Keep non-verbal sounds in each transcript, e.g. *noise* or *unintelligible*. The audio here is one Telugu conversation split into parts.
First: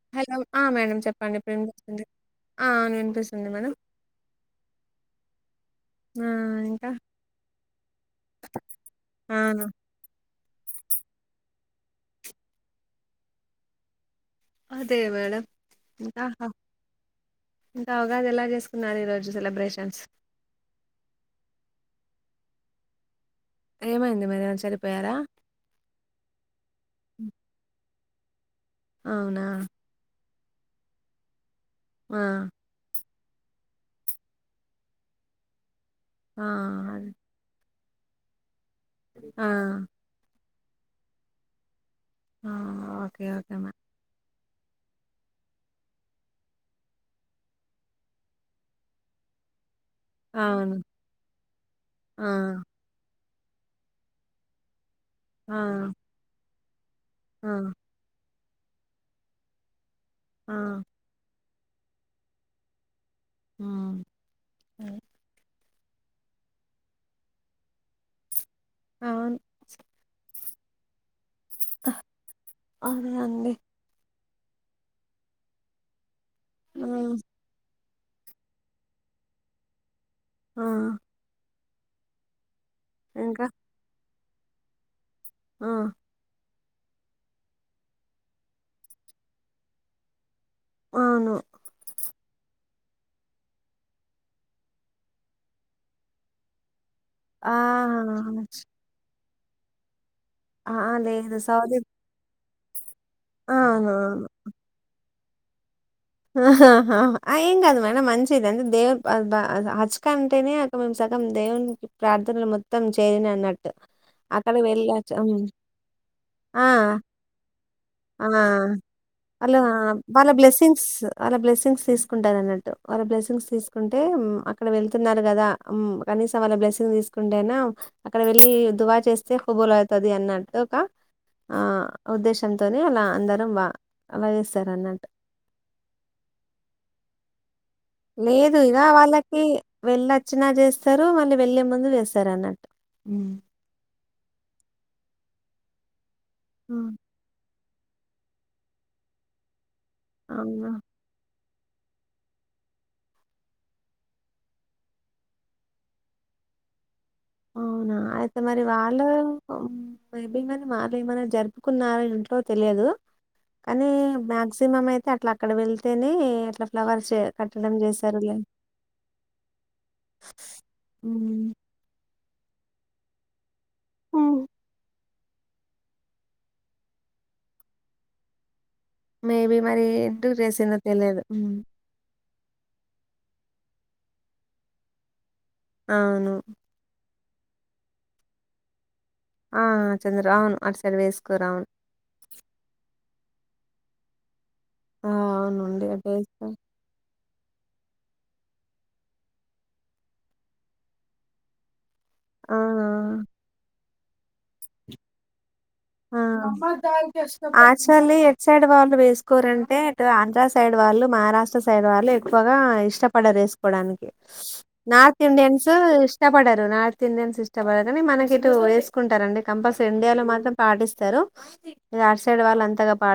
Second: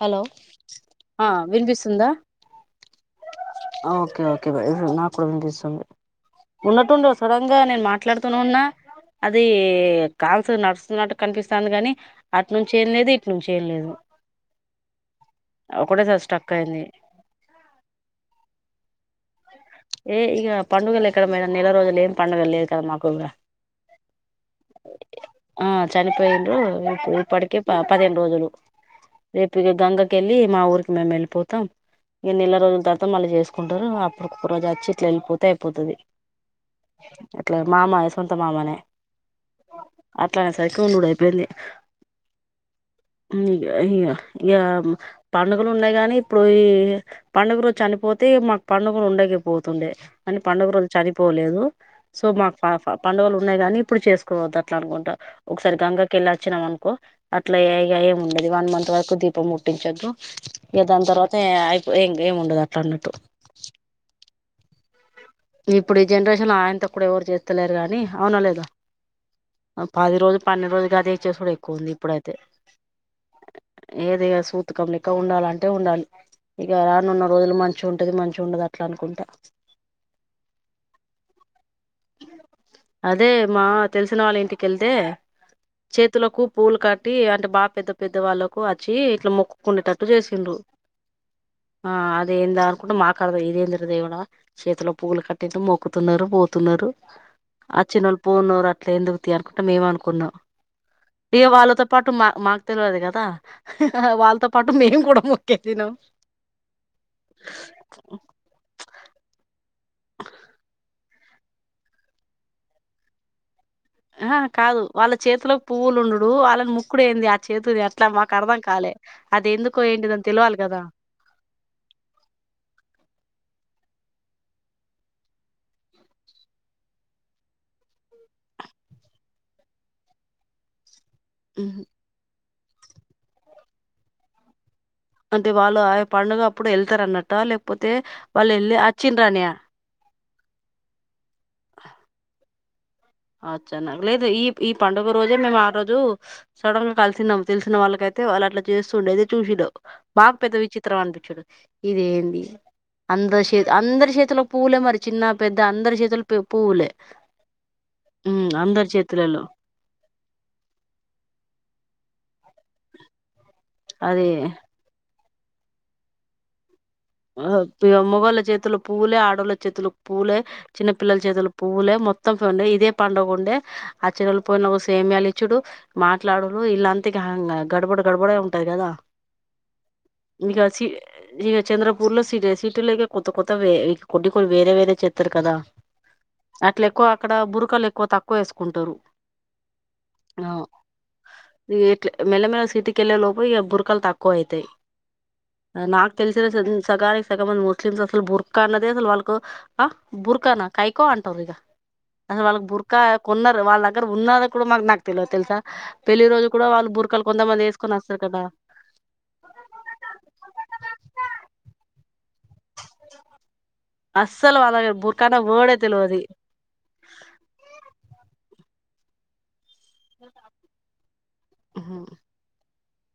హలో ఆ! మేడం ఆ చెప్పండి ఇప్పుడు వినిపిస్తుంది. వినిపిస్తుందా ఆ! అవును వినిపిస్తుంది మేడం. ఆ ఓకే ఓకే బ నా కూడా వినిపిస్తుంది. ఆ! ఇంకా ఉన్నటుండు సడంగా నేను మాట్లాడుతూనే ఉన్నా ఆ! అది, కాల్స్ నడుస్తున్నట్టు కనిపిస్తుంది. కాని అటు నుంచేంలేదు, ఇటు నుంచేంలేదు. అదే మేడమ్ ఇంకా హ స్ట్రక్ అయింది ఇంకా ఉగాది ఎలా చేసుకున్నారు. ఈ రోజు ఏ ఇగ పండుగలు ఎక్కడ మేడం నెల రోజులు ఏం పండుగ లేక మాకు ఏమైంది మరి ఏమైనా చనిపోయారా? ఆ చనిపోయిండ్రు హ్మ్. ఇపడికే పా పదిహేను రోజులు అవునా! రేపు ఇగ గంగకి వెళ్ళి మా ఊరికి మేం వెళ్ళిపోతాం. ఆ! ఇ నెల రోజుల తర్వాత మళ్ళీ చేసుకుంటరు. అప్పుడు ఒక్క రోజు వచ్చి ఇట్లా వెళ్ళిపోతే అయిపోతది. ఆ అదే అట్లా మామ సొంత మామనే ఆ ఇట్లా సైకోనూడిపోయ్ ఆ! ఓకే. ఓకే ఇగ మ్యామ్. ఇగ ఈగ పండుగలు ఉన్నాయి గానీ, ఇప్పుడు ఈ పండుగ రోజు చనిపోతే మాకు పండుగ ఉండకపోతుండే అని పండుగ అవును. రోజు చనిపోలేదు ఆ! సో మాకు పండుగలు ఉన్నాయి గాని ఇప్పుడు చేసుకోవద్దు అట్లా అనుకుంటా ఆ! ఒకసారి గంగకు వెల్లి వచ్చినా అను ఆ! అట్లా ఇక ఏమి ఉండదు వన్ మంత్ వరకు దీపం ముట్టించొద్దు ఆ! ఇక దాని తర్వాత అయిపో ఇంక ఏమి ఉండదు అట్లా అన్నట్టు ఆ ఇప్పుడు ఈ జనరేషన్ ఐంత కూడా ఎవరు చేత్తలేరు గానీ అవునలేదు అవును. పాది రోజులు పన్ను రోజుగాది చేసుడు ఎక్కువ ఉంది ఇప్పుడైతే అదే అండి. ఏది గద్ సూతకం లెక్క ఉండాలంటే ఉండాలి ఇక ఆ! రానున్న రోజులు మంచి మంచిగ ఉంటది మంచిగ ఉండదు అట్లా అనుకుంట ఆ అదే ఇంకా మా తెలిసిన వాళ్ళ ఇంటికి ఎళ్తే ఆ! చేతుల కూ పూలు కట్టి అంటే బాగా పెద్ద పెద్ద వాళ్ళకు వచ్చి ఇట్లా మొక్కుకున్నటట్టు చేసి రు అవును. ఆ అదేందా అనుకుంట మాకాడదా ఇదేందిర దేవుడా చేతిలో ఫుల్ కట్టి మొక్కుతున్నరు పోతున్నరు ఆ చిన్నోళ్ళు పోన్నారు అట్ల ఎందుకు అనుకుంటాం మేమ అనుకున్నాం ఆ! లేదు ఈగ సౌదీ వాళ్ళతో పాటు మా మాక్ తెల్వదు కదా అవునవును. వాళ్ళతో పాటు మేము కూడా మొ ఆహా ఆహా ఆ ఎం గాదు మేడం మంచిదే అంద దేవ్ బ హజ్ కు అంటేనే అ మేము సగం దేవునికి ప్రార్థనలు మొత్తం చేయరని అన్నట్టు అహా కాదు వాళ్ళ చేతిలో పువ్వులు ఉండుడు వాళ్ళని ఆ! ముక్కుడు ఏంది చేతుది అట్లా ఆ మాకు అర్థం కాలే అది అలా ఎందుకో ఏంటిదని వాళ్ళ తెలవాలి కదా బ్లెస్సింగ్స్ ఆల్లు బ్లెస్సింగ్స్ తీసుకుంటదన్ టు వాళ్ళ బ్లెస్సింగ్స్ తీస్ అంటే అక్కడ వెళ్తున్నారు కదా ఉమ్ కనీసం వాళ్ళ బ్లెస్సింగ్ తీసుకుంటేనా అక్కడ వెళ్ళి దువా చేస్తే హుబులు అవుతాది అన్నట్టు ఒక ఆ ఉహు. ఉద్దేశంతోనే అలా అందరం వా అలా చేస్తార అన్నట్ అంటే వాళ్ళు ఆ పండుగ అప్పుడు ఏళ్తారా అన్నట్ట లేకపో లేదు ఇగ వాళ్ళకి వెళ్ళచ్ వచ్చిన చేస్తారు మళ్ళీ వెళ్ళే ముందు చేస్తారు అన్నట్టు హ్మ్ అచ్చనా లేదు ఈ ఈ పండుగ రోజే మేము ఆ రోజు సడెన్ గా కలిసినం తెలిసిన వాళ్ళకయితే వాళ్ళ అట్లా చేస్తుండే చుసుడు మాక్ పెద్ద అవునా విచిత్రం అనిపించడు ఇదేంది అందరి చేతులో పూవులే అందరి చేతులో పూలె మరి చిన్న పెద్ద అందరి చేతులు పువ్వులే అవునా అయితే ఉమ్, మరి అందరి వాళ్ళు చేతులలో ఏమని వాళ్ళు ఏమనా జరుపుకున్నార ఉ రొ తెలియదు కానీ అది మాక్సిమం అయితే అట్లా అక్కడ వెళ్తేనే అట్లా ఫ్లవర్స్ కట్టడం చేశారులే మొగళ్ళ చేతుల పువ్వులే ఆడోళ్ళ చేతులో పూవ్వలే చిన్నపిల్లల చేతులు పువ్వులే మొత్తం మత్తండే ఇదే పండగ ఉండే ఆ అచ్చేల్ పోయిన ఒక సేమియాలు చూడు మాట్లాడురు ఇలాంటి గడబడ ఉ తేగదా మేబీ మరి ఎందుకు ఇకా చేసిందో చి తెలియదు ఉమ్. చంద్ర సీటీ లో కొత్త కొత్త వేరే కొద్ది వేరే చుప్ వరు కదా అవును అట్లా ఎక్కువ అక్కడ బురకాలు ఎక్కువ తక్కువ వేసుకుంటరు ఆ చంద్ర ఆ అవును అటు సైడ్ వేసుకోరు అవును ఎట్ల మెల్లగా సిటీకి కెళ్ళే లోపు ఇ బురకలు తక్కువ అయితాయి ఆ అవునండి అటు నాకు తెలిసిన వేసుకోరు చద సగానికి సగం మంది ముస్లిమ్స్ అసలు బుర్కా అన్నది అసలు వాళ్ళకు ఆ బుర్కానా కాయ్ కో అంటారు ఇగ అసలు వాళ్ళకి బుర్కా ఆ కొన్నారు వాళ్ళ దగ్గర ఉన్నదో కూడా మాకు నాకు తెలియదు తెలుసా ఆ పెళ్ళి రో యాక్చువల్లీ ఎటు సైడ్ వాళ్ళు వేసుకోరంటే ఇటు ఆంధ్రా సైడ్ వాళ్ళు మహారా కాస్ట్ సైడ్ వాళ్ళు ఎక్కువగా ఇష్టపడ రేస్ డానికి అస్సలు వాళ్ళ నార్త్ బుర్కా అనే ఇండియన్స్ వర్డే తెలవది ఇష్టపడరు. నార్త్ ఇండియన్స్ ఇష్టపడరు కానీ మనకి ఇటు టారండి కంపల్సరీ ఇండియా లో మాత్రం పాటిస్తారు. ఉహు అట్ సైడ్ వాళ్ళు అంతగ పా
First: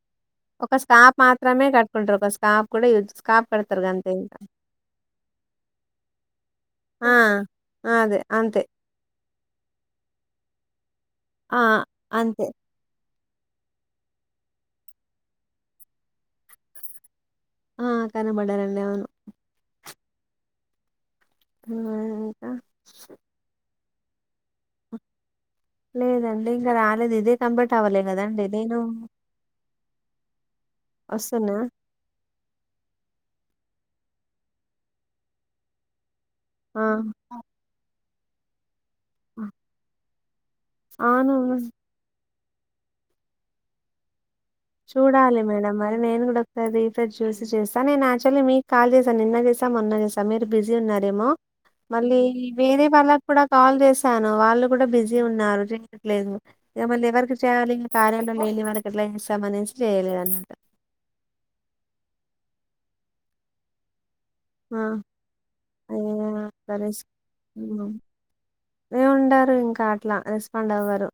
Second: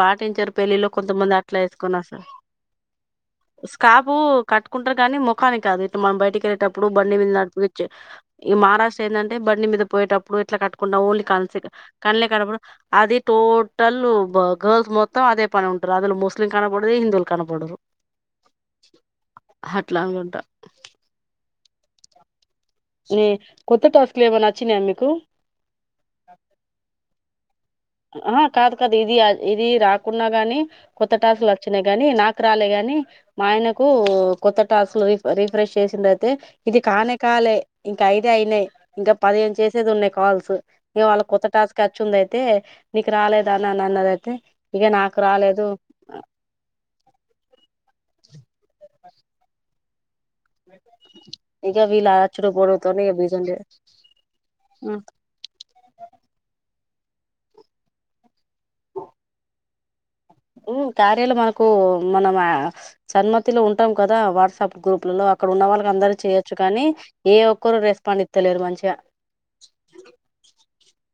పాటించారు ఒక పెళ్ళిలో స్కాప్ కొంతమంది అట్లా మాత్రమే వేసుకొని కట్టుకుంటారు వస్తారు ఒక స్కాప్ కూడా యు స్కాప్ కడతారు స్కార్ఫ్ గంతే ఇంకా కట్టుకుంటారు కానీ ముఖానికి కాదు ఇట్ మనం బయటకి వెళ్ళేటప్పుడు ఆ బండి మీద నడుపుచ్చే అదే ఈ అంతే మహారాష్ట్ర ఎం అంటే బండి మీద పోయేటప్పుడు ఇట్లా కట్ ఓన్లీ ఆ కల్సిడర్ కళ్లే అంతే కనబడ అది టోటల్ గర్ల్స్ మొత్తం అదే పని ఉంటారు అందులో ముస్లిలీం కనబడదు హిందులు ఆ కనబడరండి అవును ఇట్లగా ఉంటా ఊ మ్ ఇంక ఉమ్ కొత్త టాస్కులు ఏమైనా వచ్చినాయా మీకు లేదండి ఇంగ రాలేదు ఇదె ఆ కాదు కాదు ఇది ఇది రా కున్నా గాని కొత్త టాసులు వస్తున్నా వచ్చినా గాని నాకు రాలే గాని మా ఆయనకు కొత్త టాస్క్లు రి రిఫ్రెష్ చేసిందయితే ఇది ఆ కానేకాలే ఇంకా ఐదె అయినాయి ఇంకా పదిహేను చేసేది ఉన్నాయి కాల్స్ ఇంగ వాళ్ళకి అవును కొత్త టాస్కు వచ్చిందయితే నీకు రాలేదా అని అన్నదైతే చూడాలి మేడం మరి నేను కూడా ఒకసారి రిఫ్రెష్ చేసి చేస్తా నేను యాక్చువలీ మీకు కాల్ చేసా నిన్న చేసా మొన్న చేసా మీరు బిజీ ఉన్నారేమో ఇక వీళ్ళ మళ్ళీ అచ్చుడు వేరే పొడుగుతోని ఇక వాళ్ళకి బిజీ కూడా ఉండే కాల్ చేసాను వాళ్ళు కూడా ఆ బిజీ ఉన్నారు చేయట్లేదు ఇగ మళ్ళి ఎవర్కి చేయాలి కార్యాలో లేనివాళ్ళకి ఎట్ల చేస్తాం అనేసి చేయలే ఉమ్ కార్యాలో మనకు మనం అ సన్మతిలో ఉంటాం కదా వాట్సాప్ ఆ గ్రూపుల్లో అక్కడ ఉన్న వాళ్ళకి అందరికి చేయొచ్చు కానీ ఏ ఒక్కరు రెస్పాండ్ ఇత్తలేరు మంచిగా నె ఉండరు ఇంకా అట్లా రెస్పాండ్ అవ్వర్ రు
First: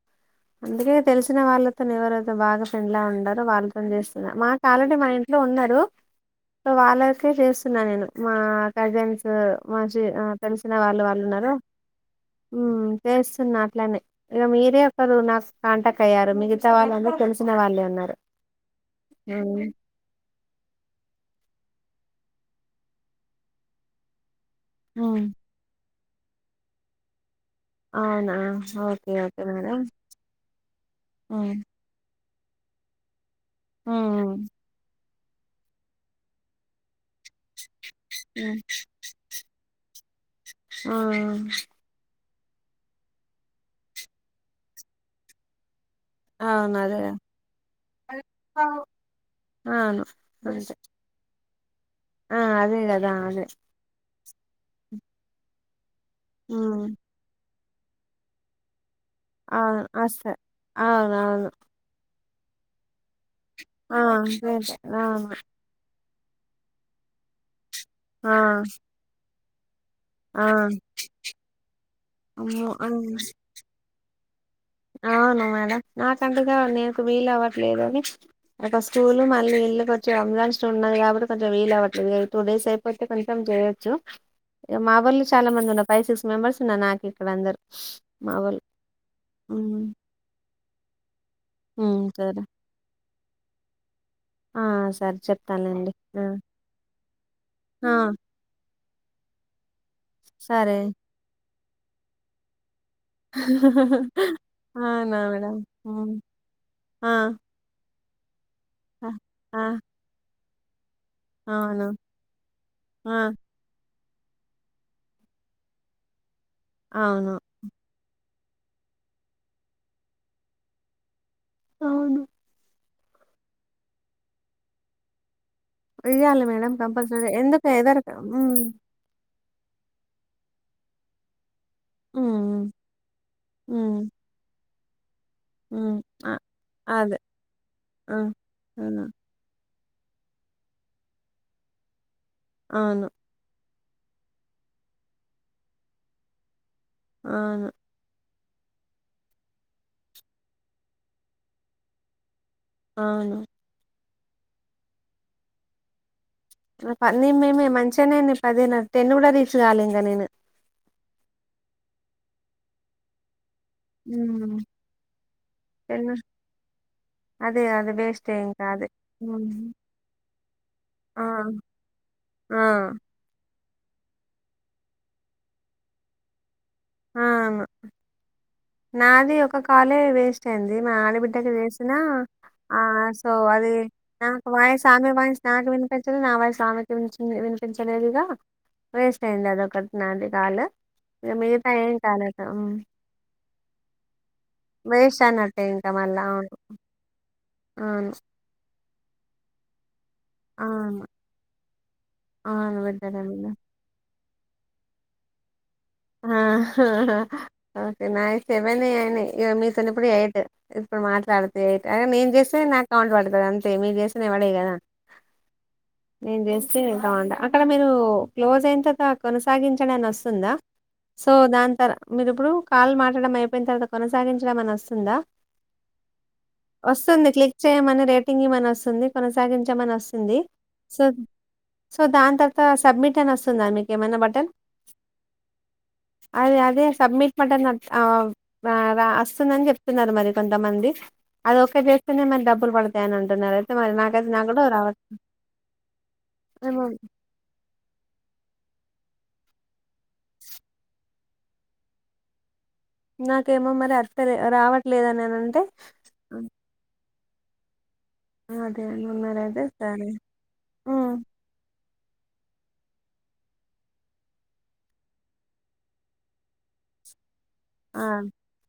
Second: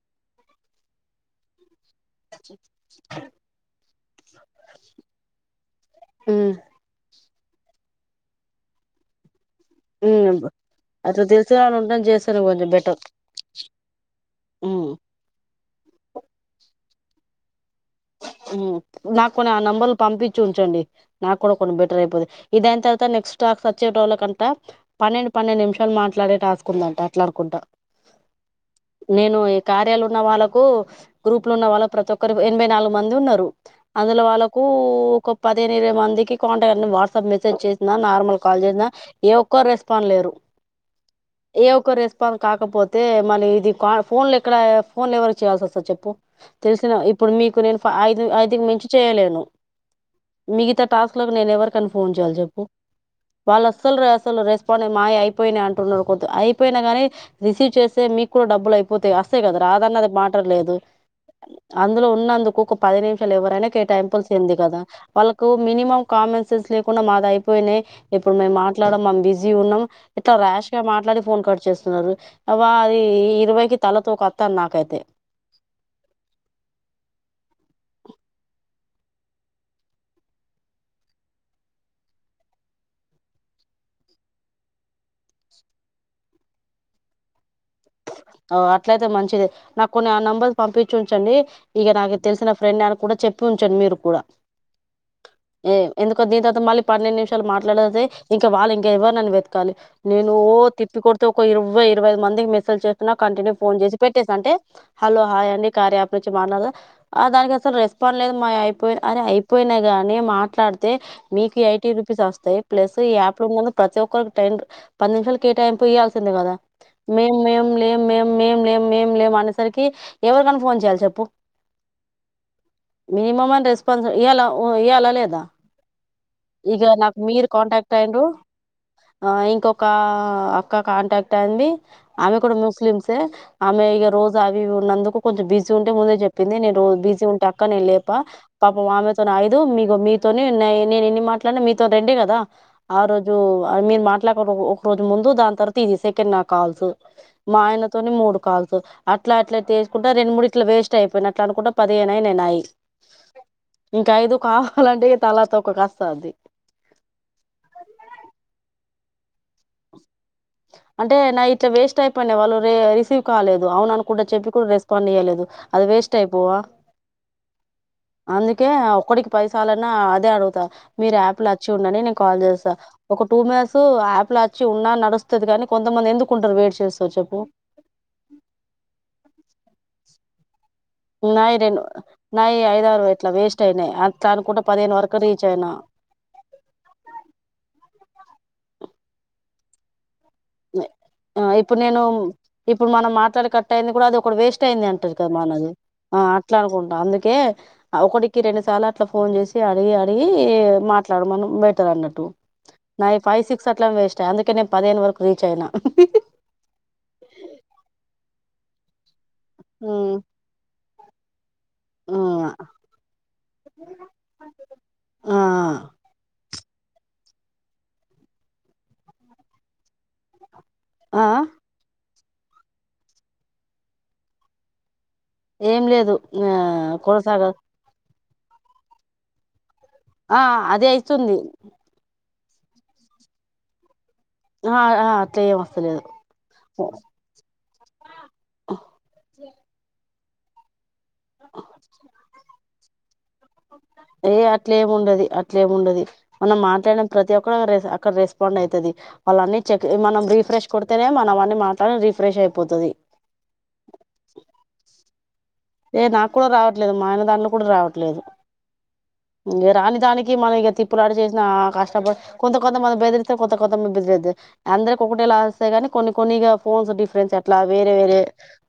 అందుకే తెలిసిన వాళ్ళతోనే ఎవరైతే బాగా పెండ్లా ఉండారో వాళ్ళ తోని చేస్తున్నా మాకు ఆల్రెడీ మా ఇంట్లో ఉన్నారు ఉమ్ సో వాళ్ళకే చేస్తున్నా నేను మా కజిన్స్ మా ఆ ఉమ్ తెలిసిన వాళ్ళు అట్లా వాళ్ళు ఉన్నారు తెలిసిన వాళ్ళు ఉంటే చేస్తేనే కొంచెం ఉమ్ బెటర్ చేస్తున్నా అట్లనే ఇగ ఉమ్ మీరే ఒకరు నాకు కాంటాక్ట్ అయ్యారు మిగతా వాళ్ళందర్ తెలిసిన వాళ్ళే ఉన్నారు హు నాకున్ని ఆ నంబర్లు పంపించి ఉంచండి నాకుడ బెటర్ అయిపోతే ఇదైనతర్వాత నెక్స్ట్ టాస్క్ వచ్చేటోళ్ళకంత పన్నెండు పన్నెండు నిమిషాలు మా ట్లడే టాస్కుందంట అట్లా కుంట అవునా ఓకే నేను ఓకే ఈ మేడం కార్యాలు ఉన్న వాళ్ళకు గ్రూప్లు ఉన్న వాళ్ళ ప్రతి ఒక్ ఒకరు ఎనభై నాలుగు మంది ఉన్నారు అందులో వాళ్ళకు ఒక పదిహేను ఇరవై మందికి కాంట్రాక్ వాట్సాప్ మెసేజ్ చేసి నార్మల్ కాల్ చేసిన ఏ ఒక్క రెస్పాండ్ లేరు ఏ ఒక్క రెస్ రెస్పాండ్ కాకపోతే మలి ఇది కా ఫోన్లు ఎక్కడ ఫోన్లు ఎవరు చేయాల్సి వస్తది చెప్ పు అవును తెలిసిన అదే ఇప్పుడు మీకు నేను ఐదు ఐదు కి మించి చేయలేను అవును అంతే మిగితా టాస్క్ లకు నేనెవరి కని ఫోన్ చేయాలి ఆ చెప్పు అదే కదా అదే వాళ్ళు అస అసలు రెస్పాండ్ మా అయిపోయినాయి అంటున్నారు ద్ అయిపోయినా ఉమ్ గాని రిసీవ్ చేస్తే మీకు కూడా డబ్బులు అయిపో పోతాయి అస్తేయి కదా అవును రాదన్న అది అస్స మాటలేదు అవునవును అందులో ఉన్నందుకు ఒక పది ఎవరైనా ఆ కెటైంపుల్స్ ఏంది లేదు, కదా అవును వాళ్ళకు మినిమం కామన్ సెన్స్ లేకుండా మాది అయిపోయినాయ్ ఆ ఇప్పుడు మేము మాట్లాడం మం బిజీ ఉన్నాం ఇట్లా ఆ ర్యాష్ గా మాట్లాడి ఫోన్ కట్ చేస్తున్నారు అవ అమ్మో ఆ, అది ఇరవైకి తలతోక అవును మేడం నాకంటుగా నీకు వీలు అవ్వట్లేదు అని ఒక స్కూల్ మళ్ళీ ఇల్లు కొంచెం *unintelligible* ఉన్నది కాబట్టి కొంచం వీళ్లవ్వట్లేదు టూ డేస్ అయిపోతే కొంచం జే. చేయెచ్చు మా వాళ్ళు చాలా మంది ఉన్నారు ఫైవ్ సిక్స్ మెంబర్స్ ఉన్నార్ నాకు ఇక్కడ అందరు. మా వాళ్ళు ఆవ్ అట్లయితే మంచిదే నాకు ఉమ్ కొన్ని ఆ నెంబర్స్ పంపించు. చండి ఇగ ఉమ్, నాగు సరే తెల్సినా ఫ్రెండ్ అవే గూడా చెప్పుంచండిమీరు కూడా ఆ సరే ఏ చెప్తానులేండి ఎందుకో ఆ దిన్ తర్వాత మళ్ళీ పన్నెండ్ నిమిషాలు ఆ, మాట్లడేది ఇంకా వాళ్ళి ఎవ్వర్ నన్ను వెతకాలి నేను ఓ సరే తిప్పికొడితే ఒక ఇరవై ఇరవై ఐదు మందికి మెసేజ్ తున కంటిన్యూ ఫోన్ జెసి పెట్టేస్తా అంటే అవునా హలో మేడం హాయండి ఉమ్, కార్యప్ నుంచి మాట్లాడుద ఆ ఆహ్ దానికి అస్సల్ రెస్. ఫార్లేదు మాయైపోయినై ఆ అరే ఆ. అయిపోయినాయి గానీ మాట్లాడుత్. తే మీకు అవును. ఎయిటీ రూపీస్ ఓస్తాయి ప్లసు ఈ ఆ! యాప్ ఉన్నొళ్ళాకు ప్రతి ఒక్క. కోర్టెడ్ పది నిమిషాలకి కేటాయింపు ఇయాల్సిందే గాదా. ఆవును. మేం లేం మేం మేం లేం మేం లేం అనేసరికి ఎవరన్ ఫోన్ జేయ్యాలి చెప్పు. అవును. మీనిమ్మమన్ రెస్పాన్స్ ఇయ్యల వ ఇయాలా లేదా. ఇయ్యాలి మేడం ఇక నాకు కంపల్సరీ ఏ ఎందుక ఏదర ఉమ్. ఆహ్ ఇంకొక్కా అక్క కాంటాక్ట్ అయింది. ఆమె కుడా హ్మ్. ముస్లింసే ఆమె హ్మ్. ఈగ రోజా అవి ఏవి ఉన్నందుకు. కొంచెం బిజీ ఉంటే హ్మ్. ముందే అ జేప్పింది నేన్రోజు అదే. బిజీ ఉంట అక్క నేను లేప ఆ! పాపమ్ అవును. అమెతోనైదు మీ. ఇగో మీతోనే నైన్ నేనెన్ని మాట్లాడినా మీతో రెండే గదా ఆ అవును. రోజు. మీరు మాట్లాడుక్కోకొ ఒక రోజు ముందు దాని తర్వాత ఇది సెకండ్ నాకాల్సు మా అవును. ఆయనతోనే మూడు. కాలుస్సు అట్లా అట్లా చేసుకుంటా రెండ్ మూడు ఇట్లా వేస్ట్ అయిపోయట్లా అనుకుంట పదిహేనైనాయ్ నావి. అవును. ఇంకైదు కావాలంటే తలతోక కస్తంది. నా ప నీ మేమే మంచిగానే నీవి పదైనై నావి టెన్ గూడా రీచ్ గాలే ఇంకా నేను. అంటే నాయిట్లా వేస్ట్ అయిపోనాయి వాళ్ళు రే రిసీవ్ కాలేదు. అవును అనుకుండా చెప్పి హ్మ్. కూడ రెస్పాండ్ ఇయ్యలేదు అది వేస్ట్ అయిపోవా. అదే. అదే వేస్టే ఇంక అందుకే అదే. ఒక్కటికి హ్మ్. పదిసాలన్నా అదే అడుగుతా మీరు ఆ! యాప్లా ఓచ్చి ఉండాండి నే. నేను కాల్ ఆ! జేస్తా ఒక టూ మిట్స్ యాప్ల ఓచ్చి ఉన్నా నడుస్తది రానీ కొంతమంది ఎందుకుంటారు వెయిట్. చేస్తారు చెప్పు ఆహ్ అవును. నాది ఒక కాలే వేస్ట్ అయింది. అది మా ఆడిబిడ్డకి నాయి రెండు చేసుకున్న నాయి ఆహ్ ఐదారు ఇట్లా సో వేస్ట్ అది అయినాయి అట్లా నాకు అనుకుంట వాయిస్ పదిహేను ఆమె వరకు వాయిస్ రీచ్ నాకు అయినా విన్. వినిపించలేదు నా వాయిస్ ఆమెకి విన్ వినిపించలేదిగా. వేస్ట్ అయింది అదొక్కట్ నాంది కాల్ ఆ మీ. ఇప్పుడు నేను ఇప్పుడు మనం మాట్లాడి కట్టైది గూడా అది ఒకటి వేస్ట్ అయ్యింది అంటుంరు వేస్ట్ కదా అన్నట్టే మనది. ఇంకా మళ్ళా. ఆహ్ అవును. అట్లా అనుకుంటా అందుకే. ఆహ్ అవును. ఒకటికి రెండు సార్లు అట్లా ఫోన్ జేసి అడిగి అడ్ ఈ అవును. మాట్లాడమను బెటర్ అన్నట్టు అవును. నాయ్ బిడ్డనే ఫైవ్ బిడ్డ. సిక్స్ అట్లా వెస్ట్. చ అందుకానే పదహైను వరకు రిచ్ అయినా. ఆహ్ హ్ నావి సేవెనే ఆయినైయి మీతోన్నిప్పుడు ఉమ్, ఎయిట్. ఇప్పుడు మాట్లాడితేకా ఆహ్ ఉమ్. మేంజేస్తే నాకు కౌంట్ వడుతది అంతే మీరు జేస్తేనే వాడవిగాదా. ఆ నేన్ చేస్త్. సిర్ *unintelligible* అక్కడ మీరు క్లోజ్ అయిన తర్వాత కొనసాగించండి అని ఓస్తుందా. ఆ సో దాన్ తార్ మీరీప్పుడు కాల్ మాట్లాడడం అయిపోయిన తర్వాత కొనసాగించడం అని ఓస్తుందా. ఏం లేదు ఆ ఓస్తుంది కొనసాగ క్లిక్ చేయమని రేట్. కీమి మనివస్తుంది కొనసాగించమనివస్తుంది ఆ అదే సో అయితుంది సో దాంతర్వత. కా సబ్మిట్ అనొస్తుందా మీక్ ఏమైనా బటన్. ఆ ఆ అట్లా ఏం వస్తలేదు అదే అదే సబ్మిట్ బటన్. ఆహ్ వా వాస్తుందని జెప్తున్నారు మరి కొంతమంది. అది ఓకె జేస్తేనే మరి డబ్బులు పడుతాయ్ అని అంటున్నారు. అయితే మరి నాకైత్ ఏ నా కూడా రావ. అట్లేమి ఉండది అట్లేమి ఉండది మనం మాట్లాడ్న ప్రతి ఒక్కరు రెస్ అక్కడ రెస్. కోన్నైతది ఆళ్లన్ని చెక్ మనం రీఫ్రెష్ కొడతేనే మనవన్నీ మాటలు రీఫ్రెష్ అయి. నాకేమో మరే అత్తలె రావట్లేదానీనంటే. ఏ నాక్కూడ రావట్లేదు మా ఆయన దాంట్లో కుడా రావ లేదు అదే ఉన్నారైతే ఈగ రాని సరే దానికి మన ఈగ ఉమ్, తిప్పులాడి జేసిన కష్ట కొంత కొంతమంది బెదిరిస్త కొంత కొంతెమమ్మ్ బెరెడ్డ్ అందరికి ఒకటే ల వస్ కొన్ని కొన్నిగా ఫోస్ల్ డిఫరెన్స్ అట్లా వేరే ఆ వేరే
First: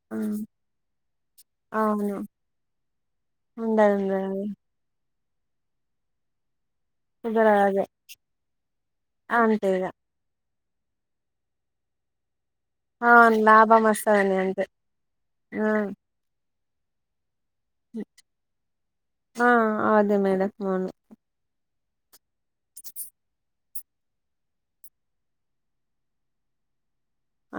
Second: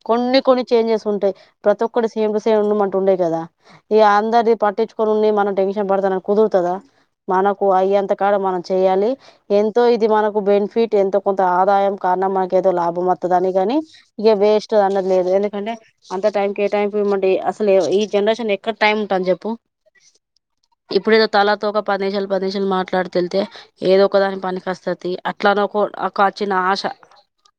కొన్ని ఉమ్, కొన్ని చేంజెస్ ఉంటాయి. ప్రతి ఒక్కడు అవును సేమ్ టూ సేమ్ ఉండుమంటే ఉండేయి కదా ఉండదు ఈగ ఉండదు అది అందరిది పట్టి చూ. కొన్ని మనం టెన్షన్ పడుతున్నం కుదురుతదా. కుదరదు మనకు అదే అయ్యంత కాడ మనం చెయాలి అంతే ఎంతో ఇగ ఇది మనకు బెన్ ఫీట్ ఎంతో కొంత ఆదాయం కారణమ ఏదో లాభం వత్తద అవును అని కాగాని లాభం ఇగ వస్తదని అంతే వేస్ట్ అన్నది లేదు ఎందుకంటే అంత టైం కేటాయించ లేమండి అస్ అసలు ఈ జనరేషన్ ఎక్కడ టైం ఉంటది ఆ చెప్పు ఆ అదే మేడం అవును ఇప్పుడేదో తల తోక పది నిమిషాలు పది నిమిషాలు మాట్లాడతెల్తే ఏదో ఒక దాని పనికి ఓస్తది అట్లాన్ ఒకో ఒక చిన్న ఆశ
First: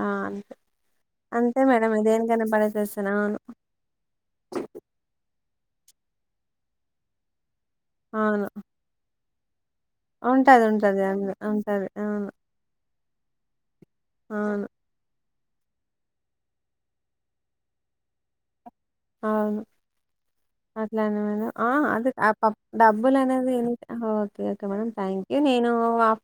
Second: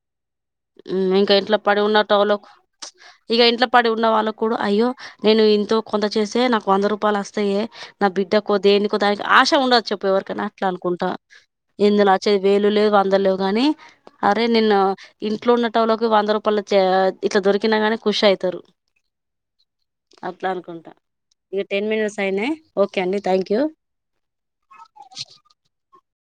ఆ అంతే హ్మ్ ఇంకా ఇంట్లో అంతే పడి మేడం ఉన్నట్వలో దేనికైనా ప్చ్ పనికొస్తది అవును ఇగ ఇంట్లో పడి ఉన్న వాళ్ళుకి కూడా అయ్యో నేను ఇంతో కొంత చేసే నాకు వంద రూపాలు వస్తాయే నా అవును బిడ్డకో దేనికో దానికి ఆశ ఉండచ్ చెప్ప ఎవరికైనా ఉంటది అట్లా ఉంటది అనుకుంట అందు ఉంటది ఎంది అవును నచ్చేవేలు లేవ అందలేవు గాని అరే అవును నిన్న ఇంట్లో ఉన్నటోళ్ళకి వంద రూపాలు ఇచే ఇట్లా దొరికిన గానే కుష్ ఆయితరు అవును అనుకుంటా అట్లాన మేడం ఇక ఆ టెన్ అది మినిట్స్ అయినాయి ఓకే డబ్బులు అండి థ్యాంక్ అనేది యూ అనిట్ అహా ఒకే ఒకే మేడం టైమ్ ఇ నేను ఆ